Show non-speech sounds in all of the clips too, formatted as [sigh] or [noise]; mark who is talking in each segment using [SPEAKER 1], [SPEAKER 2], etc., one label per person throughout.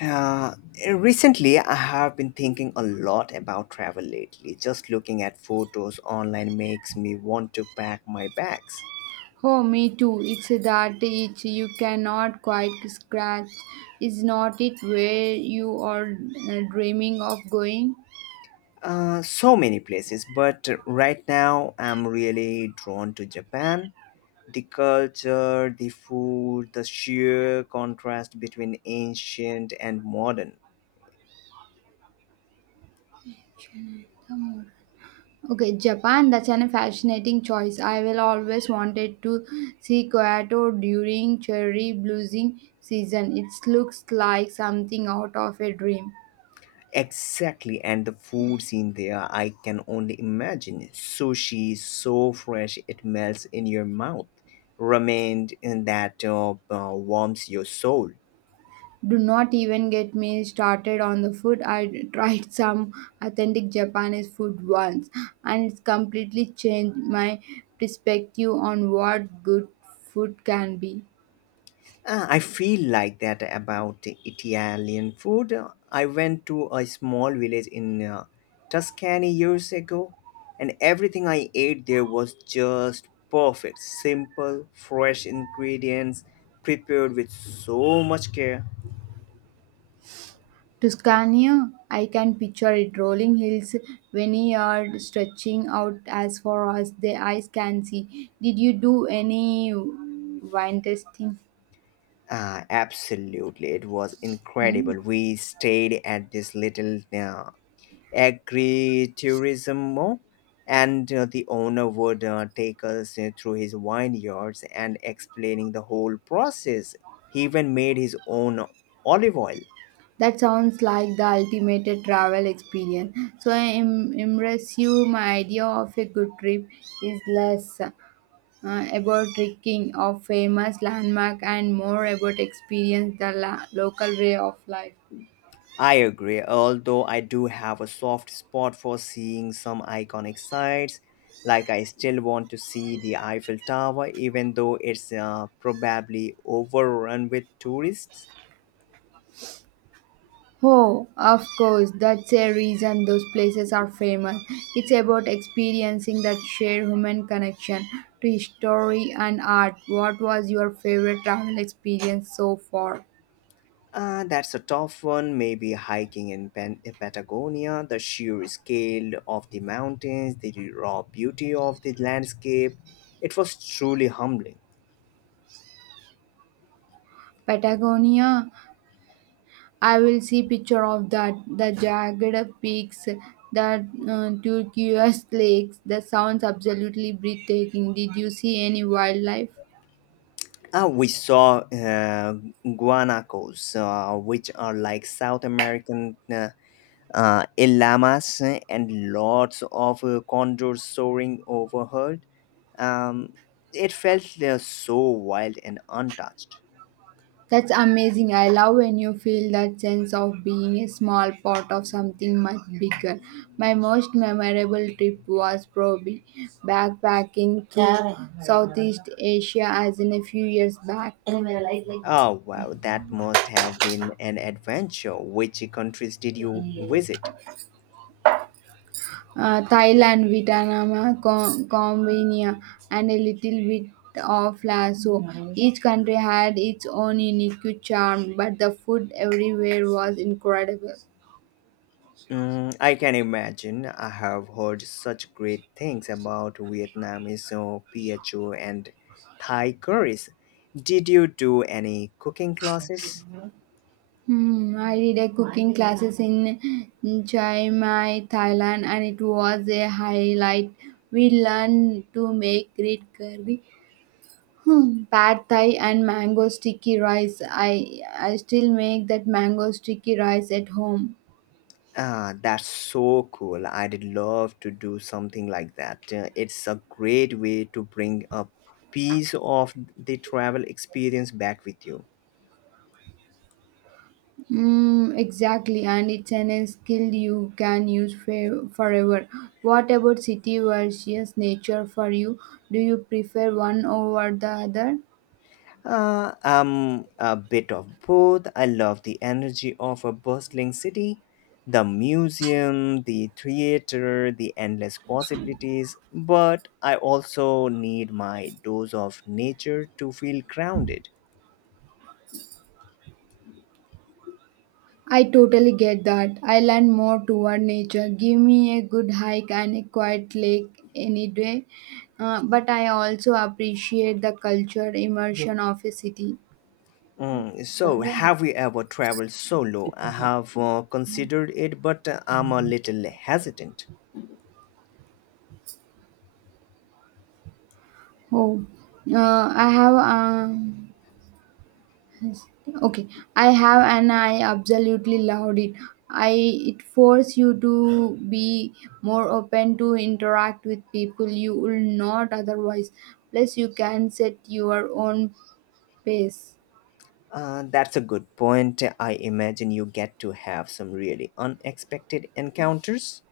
[SPEAKER 1] Uh, Recently, I have been thinking a lot about travel lately. Just looking at photos online makes me want to pack my bags.
[SPEAKER 2] Oh, me too. It's that itch you cannot quite scratch. Is not it where you are dreaming of going?
[SPEAKER 1] So many places, but right now I'm really drawn to Japan. The culture, the food, the sheer contrast between ancient and modern.
[SPEAKER 2] Okay, Japan, that's an fascinating choice. I will always wanted to see Kyoto during cherry blooming season. It looks like something out of a dream.
[SPEAKER 1] Exactly, and the food scene there, I can only imagine. Sushi, so fresh it melts in your mouth. Ramen in that warms your soul.
[SPEAKER 2] Do not even get me started on the food. I tried [laughs] some authentic Japanese food once and it's completely changed my perspective on what good food can be.
[SPEAKER 1] I feel like that about the Italian food. I went to a small village in Tuscany years ago, and everything I ate there was just perfect. Simple, fresh ingredients prepared with so much care.
[SPEAKER 2] Tuscania, I can picture it rolling hills, vineyard stretching out as far as the eyes can see. Did you do any wine tasting?
[SPEAKER 1] Absolutely, it was
[SPEAKER 2] Hmm?
[SPEAKER 1] incredible. We stayed at this little agritourism and the owner would take us through his vineyards and explaining the whole process. He even made his own olive oil.
[SPEAKER 2] That sounds like the ultimate travel experience. So impress you. My idea of a good trip is less about trekking of famous landmark and more about experience the local way of life.
[SPEAKER 1] I agree, although I do have a soft spot for seeing some iconic sites. Like, I still want to see the Eiffel Tower, even though it's probably overrun with tourists.
[SPEAKER 2] Oh, of course, that's a reason those places are famous. It's about experiencing that shared human connection to history and art. What was your favorite travel experience so far?
[SPEAKER 1] That's a tough one. Maybe hiking in in Patagonia, the sheer scale of the mountains, the raw beauty of the landscape. It was truly humbling.
[SPEAKER 2] Patagonia? I will see picture of that. The jagged peaks, the turquoise lakes. That sounds absolutely breathtaking. Did you see any wildlife?
[SPEAKER 1] We saw guanacos, which are like South American a llamas and lots of condors soaring overhead. Um, it felt so wild and untouched.
[SPEAKER 2] That's amazing. I love when you feel that sense of being a small part of something much bigger. My most memorable trip was probably backpacking through Southeast Asia as in a few years back.
[SPEAKER 1] Oh wow, that must have been an adventure. Which countries did you visit?
[SPEAKER 2] Thailand, Vietnam, Cambodia, and a little bit of Laos. Each country had its own unique charm, but the food everywhere was incredible.
[SPEAKER 1] Mm, I can imagine. I have heard such great things about Vietnamese PHO and Thai curries. Did you do any cooking classes?
[SPEAKER 2] Hmm, I did a cooking classes in Chiang Mai, Thailand, and it was a highlight. We learned to make great curry, hmm, pad thai, and mango sticky rice. I still make that mango sticky rice at home.
[SPEAKER 1] Ah, that's so cool. I'd love to do something like that. It's a great way to bring a piece of the travel experience back with you.
[SPEAKER 2] Mm, exactly, and it's an skill you can use forever. What about city versus nature for you? Do you prefer one over the other?
[SPEAKER 1] I'm a bit of both. I love the energy of a bustling city, the museum, the theater, the endless possibilities, but I also need my dose of nature to feel grounded.
[SPEAKER 2] I totally get that. I lean more toward nature. Give me a good hike and a quiet lake any day. But I also appreciate the culture immersion of a city.
[SPEAKER 1] Mm, so, have you ever traveled solo? I have considered it, but I'm a little hesitant.
[SPEAKER 2] Oh, I have. Yes. Okay, I have and I absolutely loved it. I it forced you to be more open to interact with people you will not otherwise. Plus you can set your own pace.
[SPEAKER 1] That's a good point. I imagine you get to have some really unexpected encounters.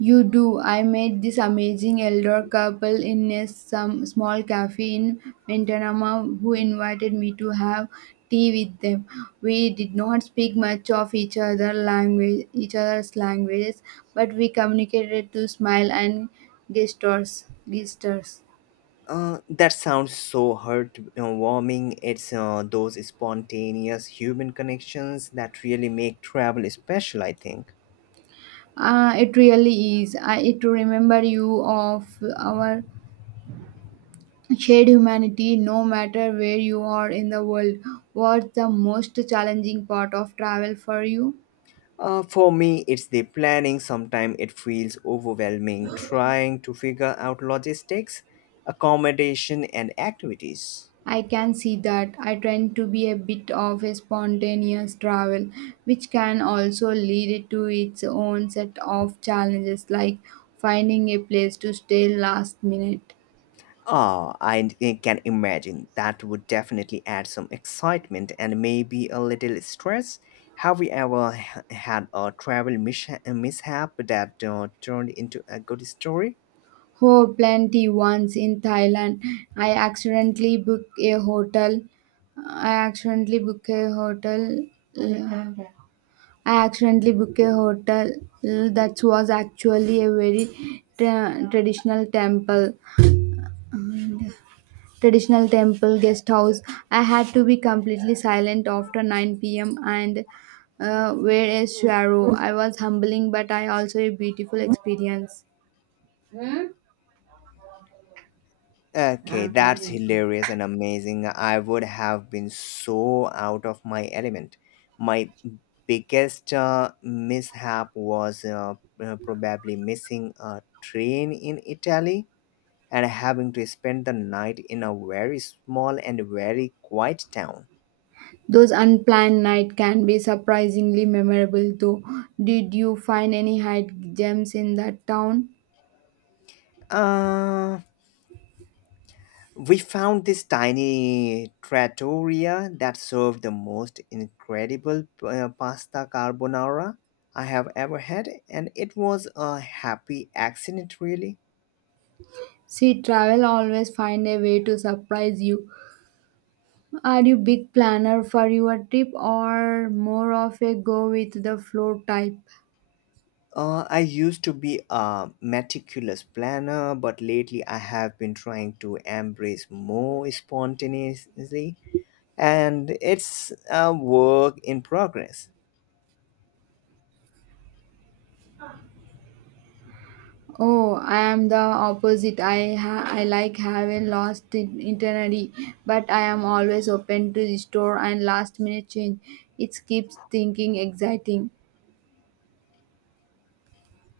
[SPEAKER 2] You do. I met this amazing elder couple in a some small cafe in Mintanama who invited me to have tea with them. We did not speak much of each other's languages, but we communicated through smile and gestures. Gestures.
[SPEAKER 1] That sounds so heartwarming. It's those spontaneous human connections that really make travel special, I think.
[SPEAKER 2] It really is. I it to remember you of our shared humanity no matter where you are in the world. What's the most challenging part of travel for you?
[SPEAKER 1] For me, it's the planning. Sometimes it feels overwhelming trying to figure out logistics, accommodation, and activities.
[SPEAKER 2] I can see that. I tend to be a bit of a spontaneous travel, which can also lead to its own set of challenges, like finding a place to stay last minute.
[SPEAKER 1] Ah, I can imagine that would definitely add some excitement and maybe a little stress. Have you ever had a travel mishap that turned into a good story?
[SPEAKER 2] Oh, plenty. Once in Thailand, I accidentally booked a hotel I accidentally booked a hotel I accidentally booked a hotel that was actually a very traditional traditional temple guest house. I had to be completely silent after 9 p.m. and wear a shadow. I was humbling, but I also a beautiful experience.
[SPEAKER 1] Okay, that's hilarious and amazing. I would have been so out of my element. My biggest mishap was probably missing a train in Italy and having to spend the night in a very small and very quiet town.
[SPEAKER 2] Those unplanned night can be surprisingly memorable too. Did you find any hide gems in that town?
[SPEAKER 1] Uh, We found this tiny trattoria that served the most incredible pasta carbonara I have ever had, and it was a happy accident, really.
[SPEAKER 2] See, travel always find a way to surprise you. Are you big planner for your trip or more of a go with the flow type?
[SPEAKER 1] I used to be a meticulous planner, but lately I have been trying to embrace more spontaneously, and it's a work in progress.
[SPEAKER 2] Oh, I am the opposite. I like having lost itinerary, but I am always open to the store and last minute change. It keeps thinking exciting.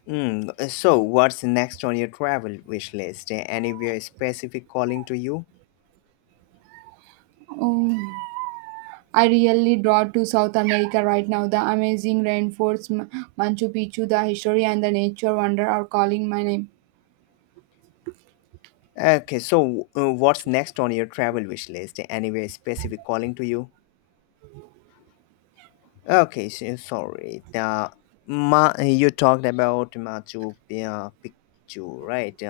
[SPEAKER 1] Mm, so, what's next on your travel wish list? Anywhere specific calling to you?
[SPEAKER 2] Oh, I really draw to South America right now. The amazing rainforest, Machu Picchu, the history and the nature wonder are calling my name.
[SPEAKER 1] Okay, so what's next on your travel wish list? Anyway, specific calling to you? Okay, so, sorry. The you talked about Machu Picchu, right?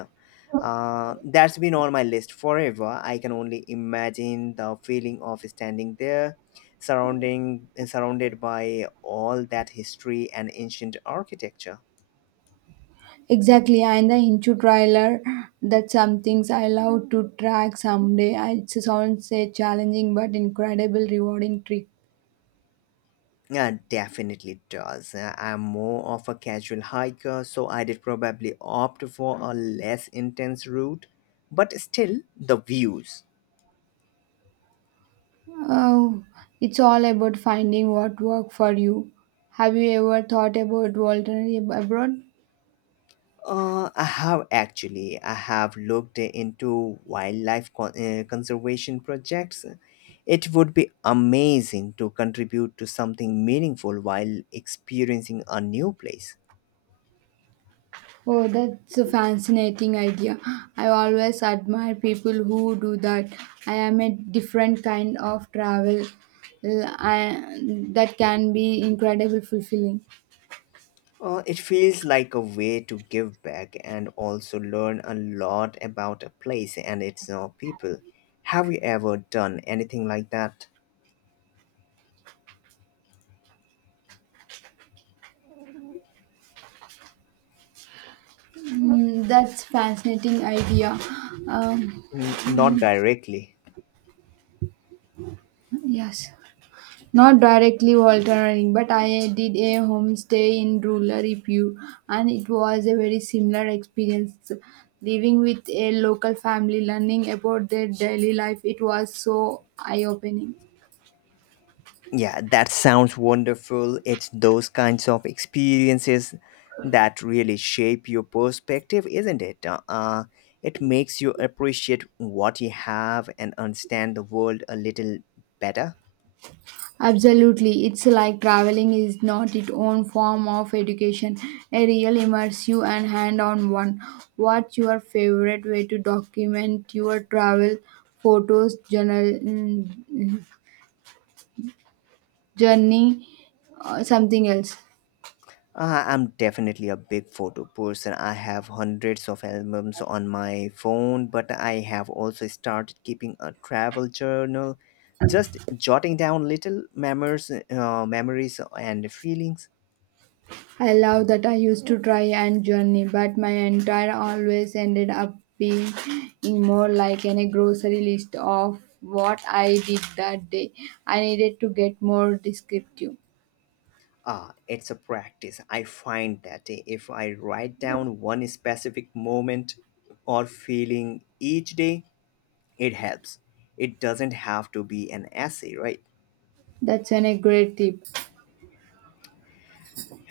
[SPEAKER 1] That's been on my list forever. I can only imagine the feeling of standing there, surrounding surrounded by all that history and ancient architecture.
[SPEAKER 2] Exactly, and the Hinchu trailer, that's some things I love to track someday. I- It sounds a challenging but incredible rewarding trick.
[SPEAKER 1] Yeah, definitely does. I'm more of a casual hiker, so I did probably opt for a less intense route, but still the views.
[SPEAKER 2] Oh, it's all about finding what work for you. Have you ever thought about volunteering abroad?
[SPEAKER 1] I have actually I have looked into wildlife conservation projects. It would be amazing to contribute to something meaningful while experiencing a new place.
[SPEAKER 2] Oh, that's a fascinating idea. I always admire people who do that. I am a different kind of travel. eh, I, that can be incredibly fulfilling.
[SPEAKER 1] It feels like a way to give back and also learn a lot about a place and its people. Have you ever done anything like that?
[SPEAKER 2] Mm, that's fascinating idea. Um,
[SPEAKER 1] Not directly.
[SPEAKER 2] yes, not directly volunteering, but I did a homestay in rural Ipu, and it was a very similar experience. Living with a local family, learning about their daily life, it was so eye-opening.
[SPEAKER 1] Yeah, that sounds wonderful. It's those kinds of experiences that really shape your perspective, isn't it? It makes you appreciate what you have and understand the world a little better.
[SPEAKER 2] Absolutely. It's like traveling is not its own form of education, a real immersive and hand on one. What's your favorite way to document your travel? Photos, journal, journey, or something else?
[SPEAKER 1] I'm definitely a big photo person. I have hundreds of albums on my phone, but I have also started keeping a travel journal, just jotting down little memories, memories and feelings.
[SPEAKER 2] I love that. I used to try and journey, but my entire always ended up being more like in a grocery list of what I did that day. I needed to get more descriptive.
[SPEAKER 1] Ah, it's a practice. I find that if I write down one specific moment or feeling each day, it helps. It doesn't have to be an essay, right?
[SPEAKER 2] A great tip.